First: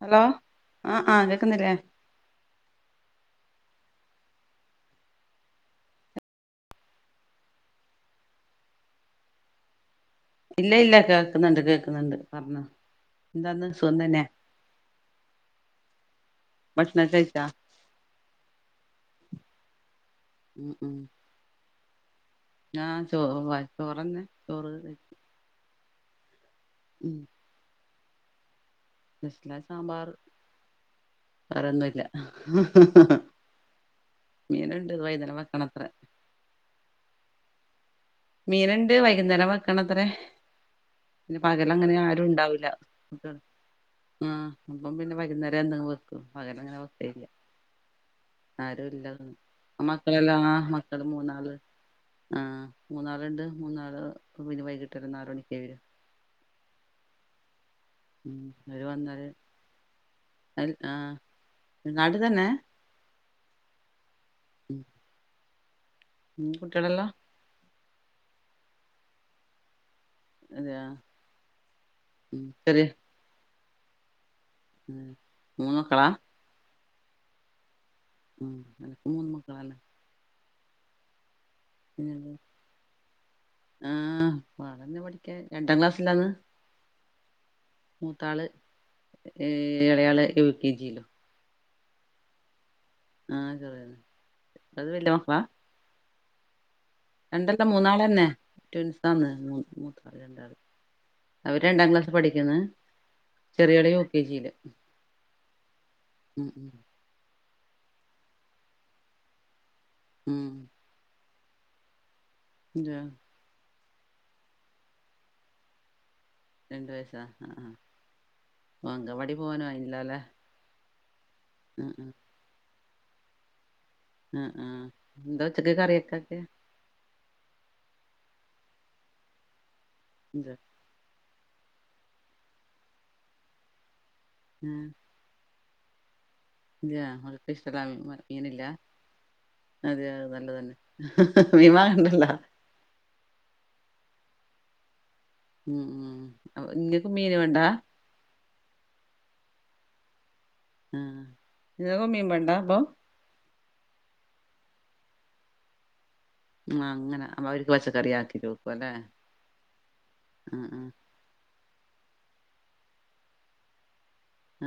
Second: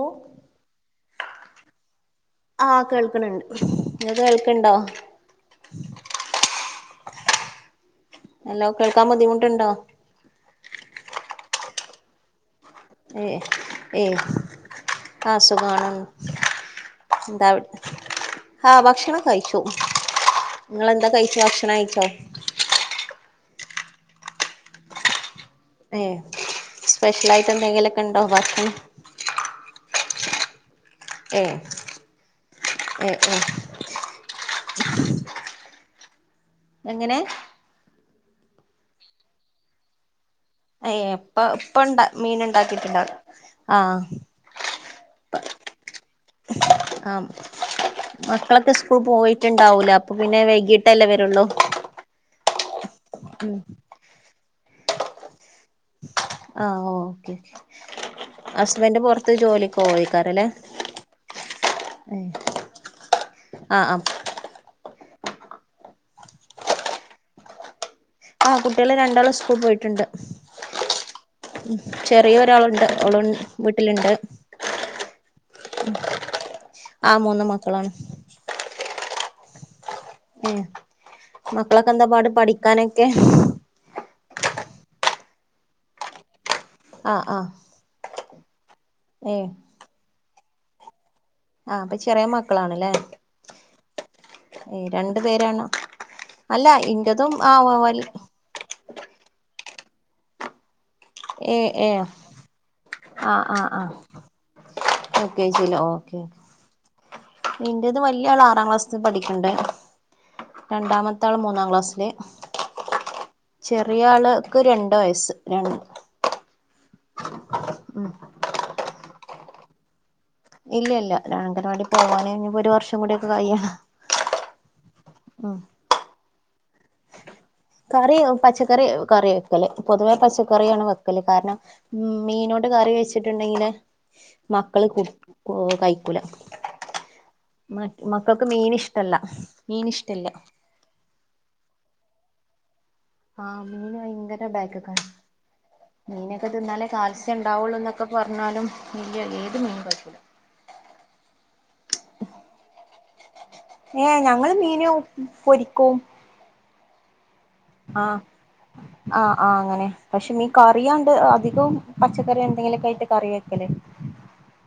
Hello ആ ആ കേൾക്കുന്നില്ലേ ആഹ കേൾക്കണണ്ട് കേൾക്കണ്ടോ ഹലോ കേൾക്കാൻ ബുദ്ധിമുട്ടുണ്ടോ ഇല്ല ഇല്ല കേക്കുന്നുണ്ട് കേക്കുന്നുണ്ട് പറഞ്ഞോ എന്താന്ന് സുഖം തന്നെ അ സുഖആണ് ഭക്ഷണം കഴിച്ച ആ ഭക്ഷണം കഴിച്ചു നിങ്ങെന്താ കഴിച്ച ഭക്ഷണം കഴിച്ചോ ഞാൻ ചോസദാ ചോറന്നെ ചോറ് ഏ ഉം സ്പെഷ്യൽ ആയിട്ട് എന്തെങ്കിലുമൊക്കെ ഉണ്ടോ ബാക്കി ഇല്ല ഏഹ് സാമ്പാർവേറെ ഒന്നുമില്ല ഹഹ ഏഹ് ഏഹ് മീനുണ്ട്ത് വൈകുന്നേരം വെക്കണത്ര എങ്ങനെ മീനുണ്ട് വൈകുന്നേരം വെക്കണ ത്രേ ഏഹ് ഇപ്പ പിന്നെ പകല ഇപ്പ അങ്ങനെ ഇണ്ട മീൻ ഉണ്ടാക്കിട്ടുണ്ടാവും ആരുംണ്ടാവില്ലഅതാണ് ആഹ് ആഹ അപ്പം പിന്നെ വൈകുന്നേരം എന്തെ വെക്കും പകല് അങ്ങനെ ആഹ് വെക്കാറില്ല മക്കളൊക്കെ സ്കൂൾ ആരൂല്ല അ പോയിട്ടുണ്ടാവൂലേ അപ്പൊ മക്കളെല്ല പിന്നെ ആഹ് വൈകീട്ടല്ലേ മക്കള് വരുള്ളൂ മൂന്നാള് ആഹ് മൂന്നാള്ണ്ട് ഉം മൂന്നാള് പിന്നെ വൈകിട്ടൊര് ആറ് മണിക്കവരും ആഹ് ഓക്കെ ഉം അവര് ഹസ്ബൻഡ് വന്നാല് പൊർത്ത് ജോലിക്കപോവായിരിക്കും അല്ലേ നാട്ട്ത്തന്നെ ആ അ ഉം [inaudible] ഉം കുട്ട്യാളെല്ല ആഹ് കുട്ട്യാള് രണ്ടാളും സ്കൂൾ പോയിട്ട്ണ്ട് അതെയ ഉം ചെറിയൊരാളുണ്ട് ചെറിയ ഓള് വീട്ടില്ണ്ട് ഉം [inaudible] മക്കളാ [unintelligible] ആ മൂന്ന് മക്കളാണ് ഉം ഇൻക്കും മൂന്ന് മക്കളാണ് ഉം മക്കളൊക്കെന്താ പാട് പഠിക്കാനൊക്കെ? ആഹ് പാടന്നെ പഠിക്കാൻ രണ്ടാം ക്ലാസ്സിലാന്ന് അ അ മൂത്താള് ഏ എളയാള് യു കെ ജീലും അ അപ്പ ചെറ്യേ മക്കളാണ്ലേ ആഹ് ചെറിയത് ഏ അത് വലിയ രണ്ട് മക്കളാ പേരാണോ? അല്ല ഇന്റതും ആയ വൽ ട്വൻസാണ് [unintelligible] മൂത്താള് രണ്ടാള്. അവര് രണ്ടാം ക്ലാസ് പഠിക്ക്ന്ന്. ആഹ് ആഹ് ആഹ് യൂ കേജീല് ഓക്കെ. ഉം ഉം ഇന്റെത് വല്ല്യാള് ആറാം ക്ലാസ് പഠിക്ക്ണ്ടെ. ഉം രണ്ടാമെത്താള് മൂന്നാം ക്ലാസ്സില്. ഇജ ചെറിയാള് ഇക്ക് രണ്ട് വയസ്സ് രണ്ട്. രണ്ട് വയസ്സാ. ഉം ഇപ്പൊ അംഗവാടി പോവാനായല്ലോല്ലെ ഇല്ല ല്ല. രാങ്കനവാടി പോവാന് ഇഞ്ഞ്പ്പൊര് വർഷം കൂടിയൊക്കെ കയ്യണം. അഹ് ആ ഇന്താ ഉച്ചക്ക് കറിയൊക്കാക്ക്യെ? കറി പച്ചക്കറി കറി വെക്കല്. പൊതുവേ ഇഞ്ചോ പച്ചക്കറിയാണ് വെ ക്കല് കാര്ണം. മീനോണ്ട് കറി വെച്ചിട്ട്ണ്ടെങ്കില് ആ മക്കള് കു കൂ കായ്ക്കൂല ഇജാ ഓൽക്ക്ഷ്ടള്ള [unintelligible] മീനില്ല. മീൻ ഇഷ്ടല്ല മീൻ അതെ അത് ഇഷ്ടല്ല നല്ലതന്നെ. മീൻ വാങ്ങണ്ടല്ലൊ. ആഹ് മീന് ഭയ്ങ്കര ബേക്ക്ക്കാണ്. ഉം ഉം മീനൊക്കെ അപ്പൊ തിന്നാലേ ഇങ്ങക്ക് മീന് വേണ്ടാ കാൽസ്യണ്ടാവൊള്ളൂന്നൊ ക്കെ പർഞ്ഞാലും ഇല്ല ഏത് മീനും കയ്ക്കൂല. ഉം ഇങ്ങകും മീൻ മാണ്ട അപ്പം ഏഹ് ഞങ്ങള് മീനു പൊരിക്കും. ഉം അങ്ങന ആഹ് ആഹ് ആഹ് അങ്ങനെ പക്ഷെ ഇനി ആ കറിയാണ്ട് അധികും പച്ചക്കറി എന്തെങ്കിലൊക്കായിട്ട് കറി വെക്കല്.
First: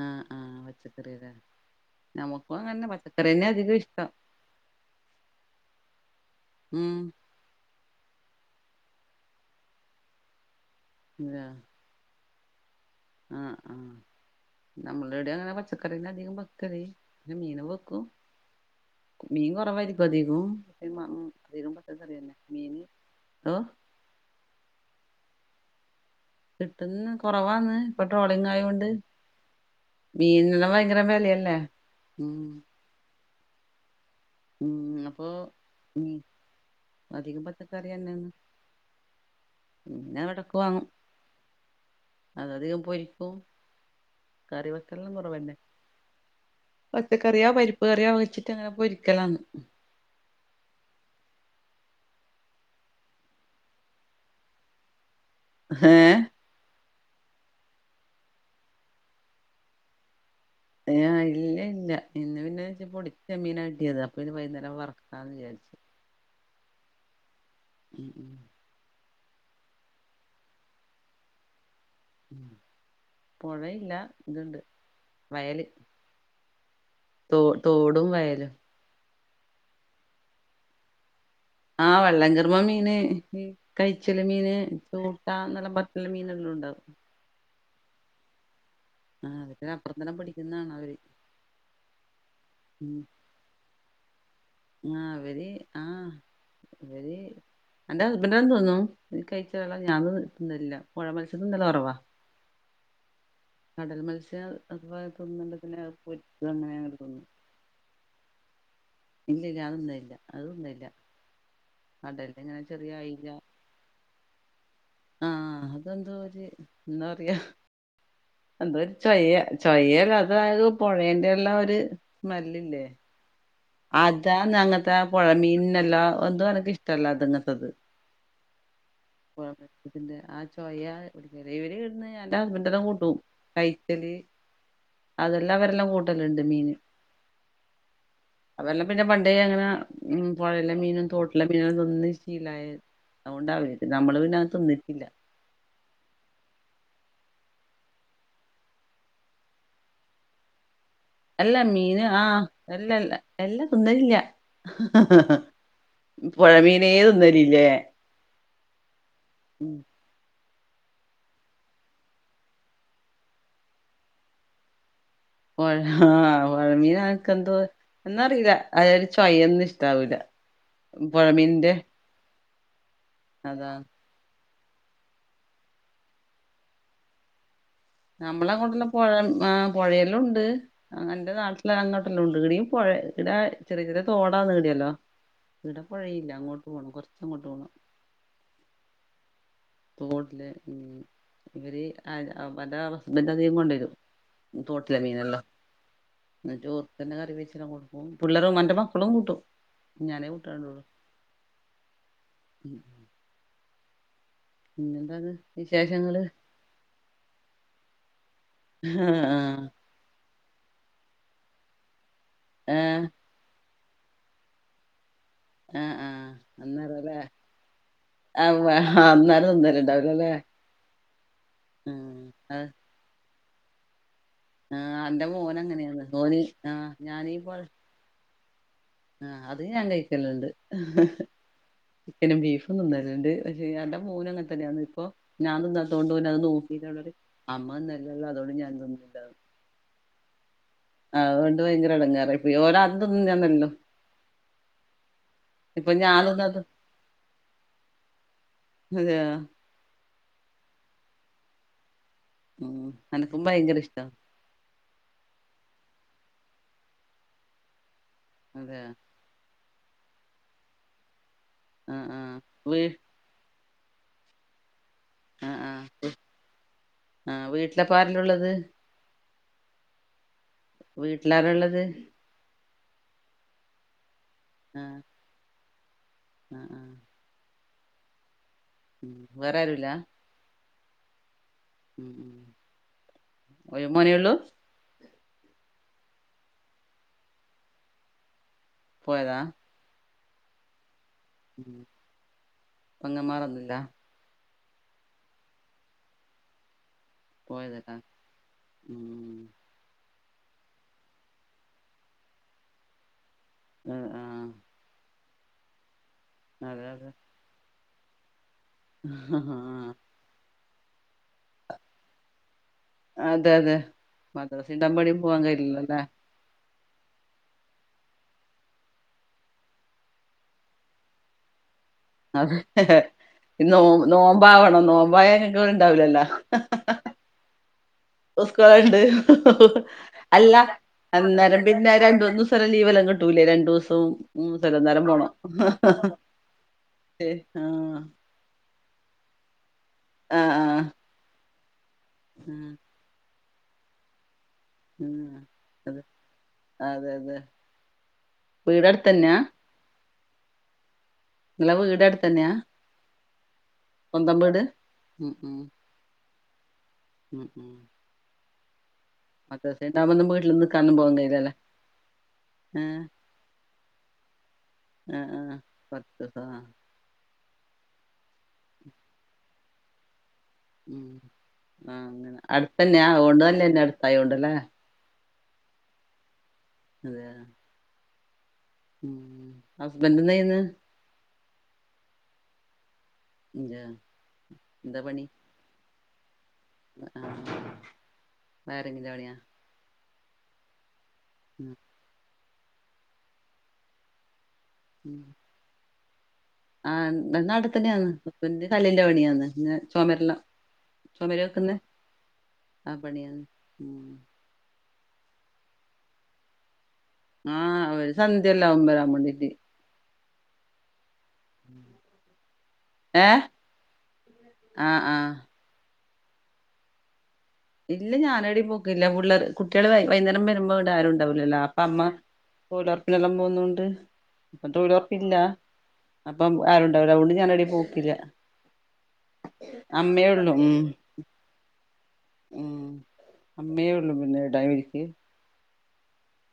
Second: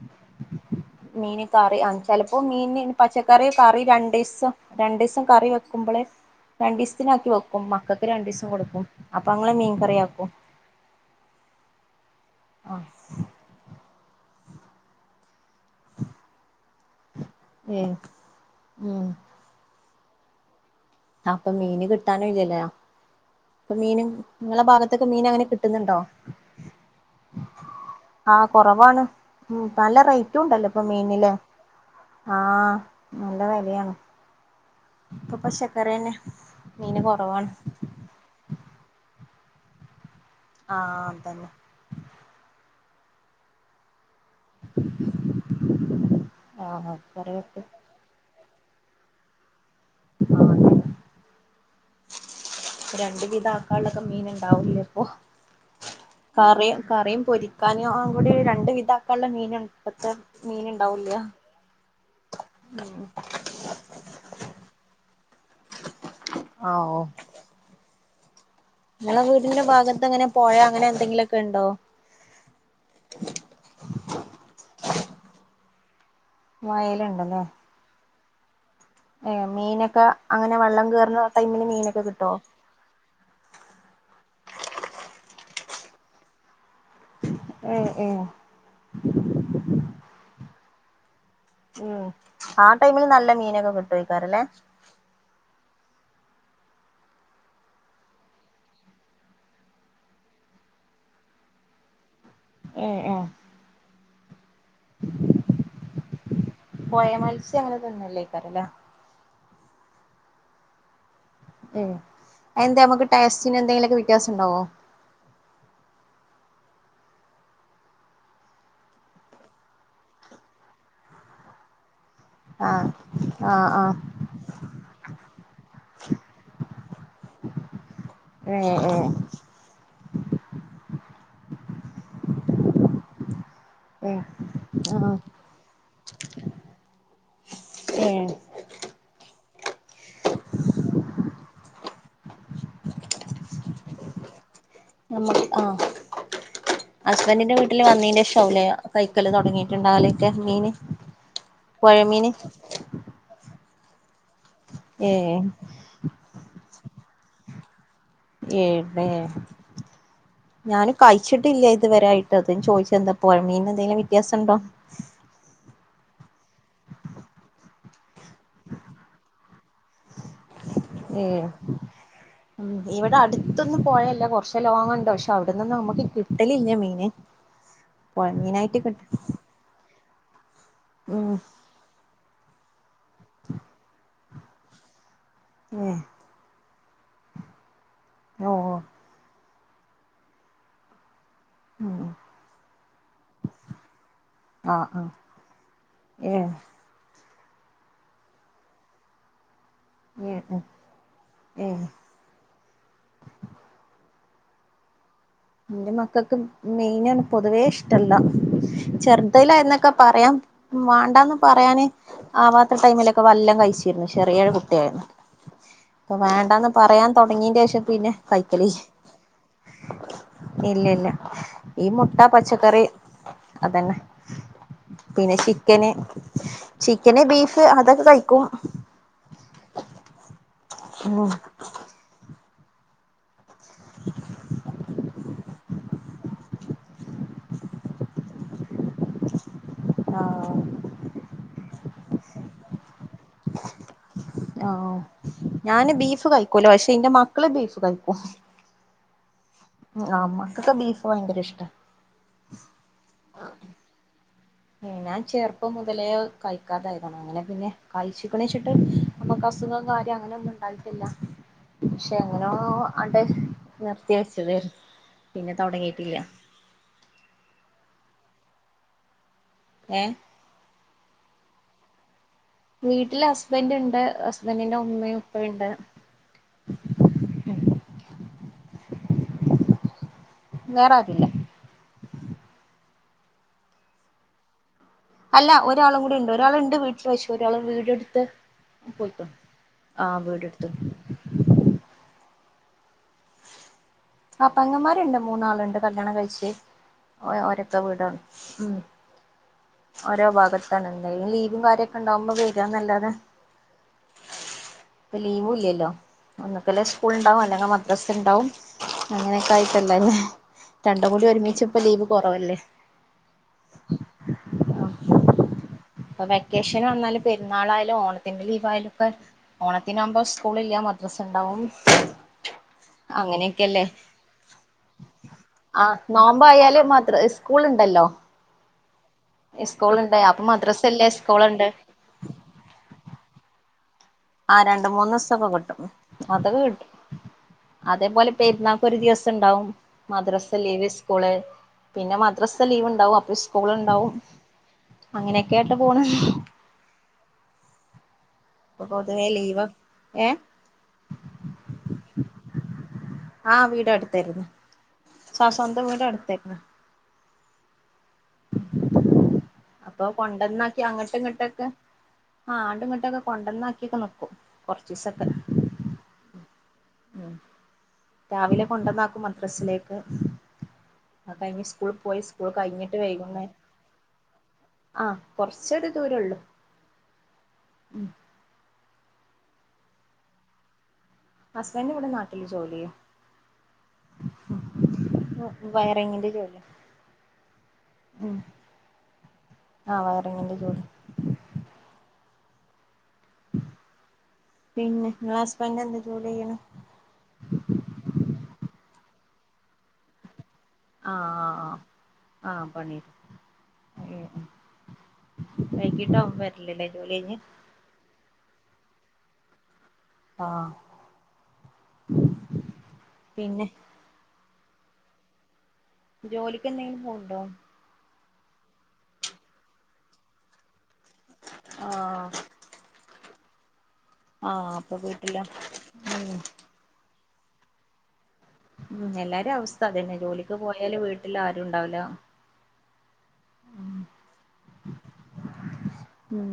ആഹ് ആഹ് മീന് കറി ആ ചെലപ്പം മീന് പച്ചക്കറിന്നെ പച്ചക്കറി അധികം കറി ഇഷ്ടം രണ്ടീസം. രണ്ടീസം കറി വെക്കുമ്പള് ഉം രണ്ടീസ്ത്തിനാക്കി വെ ക്കും മക്കക്ക് രണ്ടീസം കൊട്ക്കും. അപ്പങ്ങള് മീൻകറിയാക്കും. അതെ. അഹ് ആഹ് ആഹ് നമ്മളെടങ്ങനെ പച്ചക്കറ്യന്നധികും വെക്കെലേ [unintelligible] പിന്നെ മീനും ഏഹ് വെക്കും. ഉം മീൻ കൊറവായിരിക്കും അധികും. അപ്പം മീന് കിട്ടാനും ഇല്ലല്ലോ. ഓ ഇപ്പൊ മീനും. ഇങ്ങളെ ഭാഗത്തൊക്കെ മീന് അങ്ങനെ കിട്ട്ന്ന്ണ്ടോ. കിട്ട്ന്ന് കൊറവാന്ന്. ഇപ്പ ആഹ് ട്രോളിങ് ആയോകൊണ്ട് കൊറവാണ് ഉം പല്ല റേയ്റ്റു ഉണ്ടല്ലൊ ഇപ്പ മീനിന് ലേ. വിലയല്ലേ ഉം ആഹ് നല്ല വെലയാണ്. ഉം അപ്പൊ ഇപ്പൊ പച്ചക്കറിയന്നെ മീന് അധികം പ കൊറവാണ് [unintelligible] ചക്കറിയെന്നേന്ന് [unintelligible] ന്നവിടെ ആ അതന്നെ അത് അധികം പൊരിക്കും. കറി വെക്കല്ല കൊറവല്ലെ. ആഹ് പച്ചക്കറിയോ കറിവെപ്പ് പരിപ്പ് കറിയോ വെച്ചിട്ട് അങ്ങനെ പൊരി കലാണ്. ആഹ് അങ്ങനെ രണ്ടു വിധ ആക്കാള്ളക്കൊ മീൻ ഇണ്ടാവൊല്ലൊ ഇപ്പൊ ഹേ കറി കറിയും പൊരിക്കാനും കൂടി രണ്ടു വിതാക്കാള്ള മീനുണ്ട്. ഇപ്പത്തെ മീന് ഇണ്ടാവൂല്ല ഏഹ് ഇല്ല ഇല്ല ഇന്ന് പിന്നെ വെച്ചാ പൊടിച്ച മീന കിട്ടിയതാ ഇപ്പോ വൈകുന്നരം വറക്കാന്ന് വിചരിച്ചു ഓ ഓഹ് ഉം ഉം ഞങ്ങളെ വീടിന്റെ ഭാഗത്ത് അങ്ങനെ പോഴ അങ്ങനെ എന്തെങ്കിലുക്കെ ഉണ്ടോ പുഴയില്ല ഇതുണ്ട് വയല് തോ വയലുണ്ടല്ലോ തോടും വയല് ഏഹ് മീനൊക്കെ അങ്ങനെ വെള്ളം കയറന്ന് ആഹ് വെള്ളംകേ ർമ്മ മീന് കഴിച്ചല് മീന് ചൂട്ട എന്നല്ല പറ ഞ്ഞിട്ട് മീനെല്ലാം ഉണ്ടാവും എഹ് എഹ് ആഹ് അ അപ്പുറത്തങ്ങാ നം പിടി ക്കുന്നതാണ് അവര് ഉം ആ ഉം ടൈമിൽ നല്ല മീനൊക്കെ കിട്ടും വോക്കാറല്ലേ ആഹ് അ വരി ആഹ് ഇവരി എന്റെ ഹസ്ബൻഡ തോന്നുന്നു എനി കഴിച്ച വളർത്തു മീനൊന്നും തി ന്നല്ല പുഴ മത്സ്യത്തി നില കുറവാ ആഹ് ആഹ് കടൽ മത്സ്യം അതുപോലെ തിന്നുണ്ട പിന്നെ പൊരിക്ക അങ്ങനെ അങ്ങനെ പൊഴ തോന്നുന്നു അങ്ങനെ മത്സ്യം തി ന്നല്ലേക്കാല്ലേ ഇല്ല ഇല്ലഞാൻ തിന്നഇല്ല അതുന്നാ ഇല്ല ഏഹ് അത് ന്താ നമുക്ക് അയില ടെസ്റ്റിന് എന്തെങ്കിലുമൊക്കെ വ്യത്യാസം ഉണ്ടാവോ ആഹ് അതെന്തോ ഒരുര് എന്താ പറയാ എന്തോ ഒരു ചൊയ്യ ചൊയ്യൽ അതായ പൊഴേന്റെ എല്ലാം ഒരു ആഹ് ആഹ് ആഹ് അതാ അങ്ങത്തെ പുഴമീനിനെല്ലാം ഒന്തും എനക്ക് ഇഷ്ടമല്ല അത് ഇങ്ങത്തത് ഏഹ് ഏഹ് ആ ചോയ ഇവര് ഇടന്ന് എന്റെ ഹസ്ബൻ് എല്ലാം കൂട്ടും കൈത്തല് അതെല്ലാം അവരെല്ലാം കൂട്ടലുണ്ട് മീന് എഹ് അതെല്ലാം പിന്നെ പണ്ട അങ്ങനെ ഉം പുഴയിലെ മീനും തോട്ടിലെ മീനുംതി ന്നീശി ലായൊ ണ്ട് അതുകൊണ്ടാവില്ല നമ്മള് പിന്നെ അത് തിന്നിട്ടില്ല നമ്മള് ആഹ് ഹസ്ബൻഡിന്റെ വീട്ടില് വന്നീന്റെ ശേസ വുംലെ കൈക്കല് തുടങ്ങിട്ടുണ്ടാവലൊക്കെ മീന് എല്ലാ മീന് പൊഴമീന് ആഹ് എല്ലല്ല എല്ലാം തി ന്നലില്ല ഏ പുഴമീനേ തിന്നലില്ലേ ഞാ ഏടെ ഞാനും കഴിച്ചിട്ടില്ല ഇതുവരൊയിട്ട് അത ചോദിച്ച എന്താ പോഴ മീന് എന്തെങ്കിലും വ്യത്യാസംണ്ടോ ആ പൊഴമീനനക്കെന്തൊ എന്നറിയില്ല അയൊരു ചൊയന്നും ഇഷ്ടാവൂല. ഏഹ് പുഴമീനിന്റെ ഇവിടെ അതാ അടുത്തൊന്നും പൊയല്ല കുറച്ച് നല്ല ലോങ്ങുണ്ട് പക്ഷെ അവിടന് നമുക്ക് കിട്ടലില്ല മീന് പൊഴമീനായിട്ട് നമ്മളങ്ങോട്ടല്ല കിട്ട പുഴ ആ പുഴയില് ഉണ്ട് അങ്ങന ഉം ന്റനാട്ടില് എല്ല അങ്ങോട്ടെല്ലാം ഉണ്ട് ഇവിടയും പുഴ ഇടെ ചെറിയ ചെറിയ തോടാണ് ഇവിടെയല്ലോ. ഇവിട ഏ പുഴയില്ല അങ്ങോട്ട് പോകണം കുറച് അങ്ങോട്ട് പോകണം. ഓഹ് ഓഹ് തോട്ടില് ഇവര് ഉം അവന്റെ ഹസ്ബന്ഡധികം കൊണ്ടരും ആഹ് തോട്ടിലെ ആഹ് മീനെല്ലാം ഇന്നിറ്റോർ കറി വെച്ചെല്ലം കൊടുക്കും പിള്ളറും എന്റെ മക്കളും കൂട്ടും. ഞാനേ ഏ കൂട്ടാണ്ട്ള്ളൂ ഏ ഏ പിന്നന്താണ്? ഇന്റെ മക്കക്കും മീനാണ് പൊതുവേ ഇഷ്ട്ടല്ല ആഹ് ചെറുതിലായിന്നക്കെ പറയാം വാണ്ടാന്ന് പറയാന് ആവാത്ത ആഹ് ടൈമിലൊക്കെ നല്ലം കഴിച്ചു. [unintelligible] ചെറിയ കുട്ടിയായിരുന്ന്. ആഹ് ഇപ്പൊ ആഹ് വേണ്ടാന്ന് പറയാൻ അന്നേരല്ലേ തൊടങ്ങീന്റെ ശേഷം പിന്നെ കൈക്കലില്ലാ. ആഹ് അന്നേരം തിന്നല്ണ്ടാവൂലാല്ലേ ഇല്ല ഇല്ല ഈ മുട്ട ആഹ് പച്ചക്കറി അതന്നെ. ആഹ് അന്റെ പിന്നെ മോന് ചിക്കന് അങ്ങനെയാന്ന് ഓന് ആഹ് ചിക്കന് ഞാനീ പോ ബീഫ് അതൊക്കെ കയിക്കും. ആഹ് അത് ഞാൻ കഴിക്കല്ണ്ട്. ഉം ചിക്കനും ബീഫും തിന്നല്ണ്ട് പക്ഷേ അൻ്റെ മോനും അങ്ങനെ തന്നെയാന്ന് ഇപ്പൊ ഞാൻ തിന്നാത്തോണ്ട് ഓനത് നോക്കിട്ട് [unintelligible] അമ്മ തിന്നര്തല്ലോ അതോണ്ട് ഞാനും തിന്ന്ന്നില്ലാന്ന് ആഹ്. അതുകൊണ്ട് ഭയങ്കര എടങ്ങേറായി പോയി ഓനാദ്യം തിന്ന്ന്നതാണ് എല്ലോം ആഹ് ഞാന് ബീഫ് തിന്നാത്ത കയിക്കൂലാ പക്ഷെ എന്റെ മക്കള് ബീഫ് കഴിക്കും. അതെയാ? ആഹ് മക്കക്ക് ബീഫ് ഭയങ്കര ഇഷ്ട്ടാ. ഉം എനക്കും ഭയങ്കര ഇഷ്ട്ടാ ഉം ഞാൻ ചെറുപ്പം മുതലേ കഴിക്കാതായതാണ് അങ്ങനെ പിന്നെ കഴിച്ചിക്കണച്ചിട്ട് അതെയോ നമ്മക്ക് അസുഖം കാര്യ അങ്ങനെ ഒന്നും ഉണ്ടായിട്ടില്ലാ ആഹ് പക്ഷെ ആഹ് എങ്ങനോ വീ അ നിർത്തി വെച്ചതായിരുന്നു പിന്നെ ആഹ് ആഹ് തൊടങ്ങീട്ടില്ലാ. ആഹ് വീട്ടിലപ്പ ആരെല്ലാ ഉള്ളത്? ഏഹ് വീട്ടിലാരള്ളത്? വീട്ടില് ഹസ്ബൻഡ്ണ്ട് ഹസ്ബന്റിന്റെ ആഹ് ഉമ്മയും ഉപ്പയുണ്ട്. ആഹ് ആഹ് ഉം വേറെ ആരൂല്ലാ. വേറെ ആരൂല്ലാ ഉം ഒരു മോനേ ഉള്ളൂ. അല്ല ഒരാളും കൂടി ഇണ്ട് ഒരാളുണ്ട് വീട്ടില് പക്ഷെ ഒരാള് വീടെടുത്ത് പോയിക്കണ് പോയതാ ആഹ് വീടെടുത്ത് ഉം പെങ്ങമാറൊന്നൂല്ലാ. ആഹ് പെങ്ങമ്മാര്ണ്ട് മൂന്നാളുണ്ട് കല്യാണം കഴിച്ച്. ഓ ഓരൊക്കെ പോയതല്ലേ വീടാണ് ഉം ഓരോ ഭാഗത്താണ് എന്തേലും ലീവും കാര്യാക്കെ ഇണ്ടാകുമ്പോ വെരാന്നല്ലാതെ. ആഹ് ആഹ്. ഇപ്പം ലീവുല്ലല്ലോ ഒന്നക്കല്ലേ അതെ അതെ സ്കൂൾ ഇണ്ടാവും അല്ലെങ്കെ മദ്രസ്സണ്ടാവും. അങ്ങനെയൊക്കെ ആഹ് ആയിട്ടല്ലേ ലേ രണ്ടും കൂടി ഒരുമിച്ച്പ്പ ലീവ് കൊറവല്ലേ. അതെ അതെ മദ്രസ്സണ്ടാവുമ്പോ ഏടെയും പോവാൻ കഴിയില്ലല്ലോല്ലേ. ആഹ് വെക്കേഷന് വന്നാലു പെരുന്നാളായാലും ഓണത്തിന്റെ ലീവ് ആയാലും ഇപ്പ ഓണത്തിനാകുമ്പോ സ്കൂളില്ലാ മദ്രസ്സണ്ടാവും അതെ ഇനി നോ നോമ്പാവണം നോമ്പായ ഇങ്ങക്ക് പിന്നെ ഇണ്ടാവൂലല്ലോ സ്കൂള്ണ്ടല്ലോ ഉസ്കൂള്ണ്ട് അപ്പൊ അല്ല മദ്രസ ഇല്ലേ അന്നേര സ്കൂളുണ്ട് പിന്നെ രണ്ടൂന്നു സ് സരം ലീവെല്ല കിട്ടൂലേ രണ്ടുസം മുന്നസല്ലേ അന്നേരം പോണം. അത് ഒക്കെ കിട്ടും ആഹ് അതെ പോലെ പെരുന്നാക്ക് ഒരു ദിവസുണ്ടാവും മദ്രസ ആഹ് ആഹ് ലീവ് സ്കൂള് പിന്നെ മദ്രസ ആഹ് ലീവുണ്ടാവും അപ്പൊ സ്കൂള് ഇണ്ടാവും. ആഹ് അങ്ങനെ ഒക്കെയായിട്ട് അതെ പോണ്. അതെ അതെ. ഇപ്പൊ വീട് പൊതുവേ അടുത്തന്നെയാ ലീവ് ഏഹ് ഇങ്ങള വീട് അടുത്തന്നയാ? ആഹ് വീട് അടുത്തന്നയാ ഉം സ ഉം സ്വന്തം വീട് അടുത്തന്നേ. ഉം ഉം. മദ്രസ അപ്പൊ ഉണ്ടാവുമ്പോ ഒന്നും വീട്ടിൽ കൊണ്ടന്നാക്കി നിക്കാനൊന്നും പോകാൻ അങ്ങട്ട് കഴിയില്ലല്ലേ ഇങ്ങട്ടൊക്കെ ആഹ് ഏഹ് ആണ്ടുങ്ങട്ടൊക്കെ കൊണ്ടന്നാക്കിയൊക്കെ നിക്കും കൊറച്ചിസം ഒക്കെ. ആഹ് [unintelligible] ഉം രാവിലെ കൊണ്ടന്നാക്കും മദ്രസിലേക്ക്. ഉം അത് കഴിഞ്ഞ് സ്കൂളിൽ ആഹ് പോയി അങ്ങന സ്കൂൾ കഴിഞ്ഞിട്ട് അടുത്തന്നെയ അ ഓണ്ട്‌ നല്ലന്നെ അടുത്തായോണ്ടല്ലേ. ആഹ് കൊറച്ചൊരു ദൂരുള്ളൂ. അതയാ. ഉം ഹസ്ബൻഡ് എന്തെയ്യുന്ന്? ഹസ്ബൻഡ് ഇവിടെ നാട്ടില് ജോലിയ്യ. ഇജാ എന്താപണി. വയറിങ്ങിന്റെ ജോലിയാ. ആഹ് വയറിങ്ങിൻ്റെ പണിയാ. ആഹ് വയറിങ്ങിന്റെ ജോലി. ഉം. പിന്നെ ഉം ഇങ്ങള ഹസ്ബൻഡ് എന്താ ജോലിയ്യണ്? ആഹ് ബൻ്റ് നാട്ടിത്തന്നെയന്ന് ഹസ്ബൻഡ് ന് കല്ലിന്റെ പണിയാന്ന് പിന്ന ചൊമരെല്ല ആ ചൊമര് വെക്കുന്നെ ആ പണിയാന്ന് ഉം. വൈകിട്ടാവും വരലല്ലേ ജോലി ഐഞ്ഞ്. ആഹ് അവര് സന്ധ്യയെല്ലാവു ബെരാൻ ബേണ്ടിറ്റ്. ആഹ്. ഏഹ് പിന്നെ ആഹ് ആഹ്. ജോലിക്കെന്തെങ്കിലും പോവുണ്ടോ? ഇല്ല ഞാനേടും പോക്കില്ല പുള്ളറ് കുട്ട്യള് വൈകു വൈന്നേരം ബെരുമ്പോ ഈട ആരും ഉണ്ടാവുലല്ലോ അപ്പ അമ്മ ആ തൊയിലൊറപ്പിനെല്ലം പോന്നോണ്ട്. ആഹ് അപ്പൊ വീട്ടിലാ ഉം. അപ്പം ആരുണ്ടാവൂല അ ഓണ്ട് ഞാൻ ഏടീം പോക്കില്ല. ഉം എല്ലാരെ അവസ്ഥ അതന്നെ അമ്മയേ ഉള്ളൂ ജോലിക്ക് ഉം പോയാല് വീട്ടില് ആരുണ്ടാവില്ലാ. ഉം അമ്മേ ഉള്ളൂ പിന്നീടെ ഇവരിക്ക്. ഉം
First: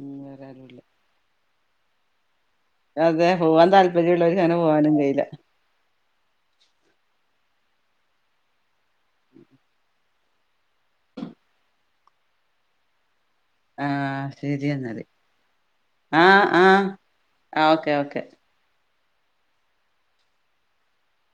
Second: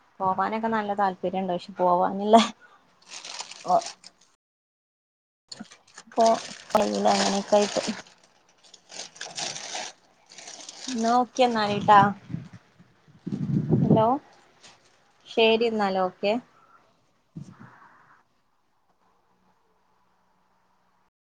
ഉം വേറെ പോവാനൊക്കെ ആരുല്ല നല്ല താല്പര്യണ്ട് പക്ഷെ പോവാനുള്ളെ അതെ പോവാൻ താല്പര്യള്ളോര്ക്ക് അങ്ങനെ പോകാനും കയില്ല. [unintelligible] ന്നാ ഓക്കേ എന്നാല് ട്ട. ആഹ് ശരി എന്നാല് ശരി എന്നാല് ഓക്കെ ആഹ് ആഹ് ഓക്കെ ഓക്കെ.